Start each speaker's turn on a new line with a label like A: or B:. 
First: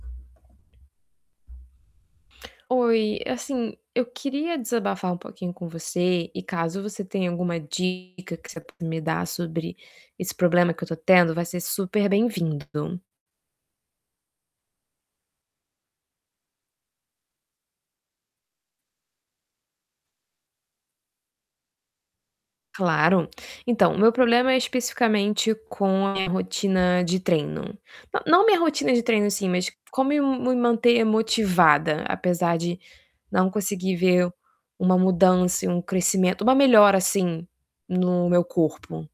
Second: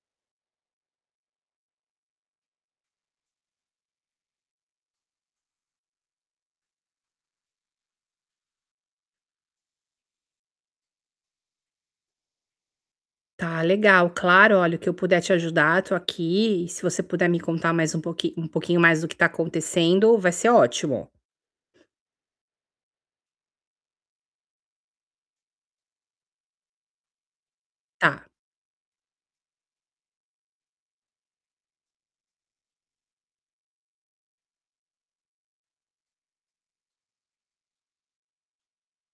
A: Oi, assim, eu queria desabafar um pouquinho com você e caso você tenha alguma dica que você possa me dar sobre esse problema que eu tô tendo, vai ser super bem-vindo.
B: Tá legal, claro. Olha, o que eu puder te ajudar, tô aqui. Se você puder me contar mais um pouquinho um pouquinho mais do que tá acontecendo, vai ser ótimo.
A: Claro. Então, meu problema é especificamente com a minha rotina de treino. Na
B: Tá.
A: não minha rotina de treino em si, mas como me me manter motivada, apesar de não conseguir ver uma mudança e um crescimento uma melhora assim no meu corpo.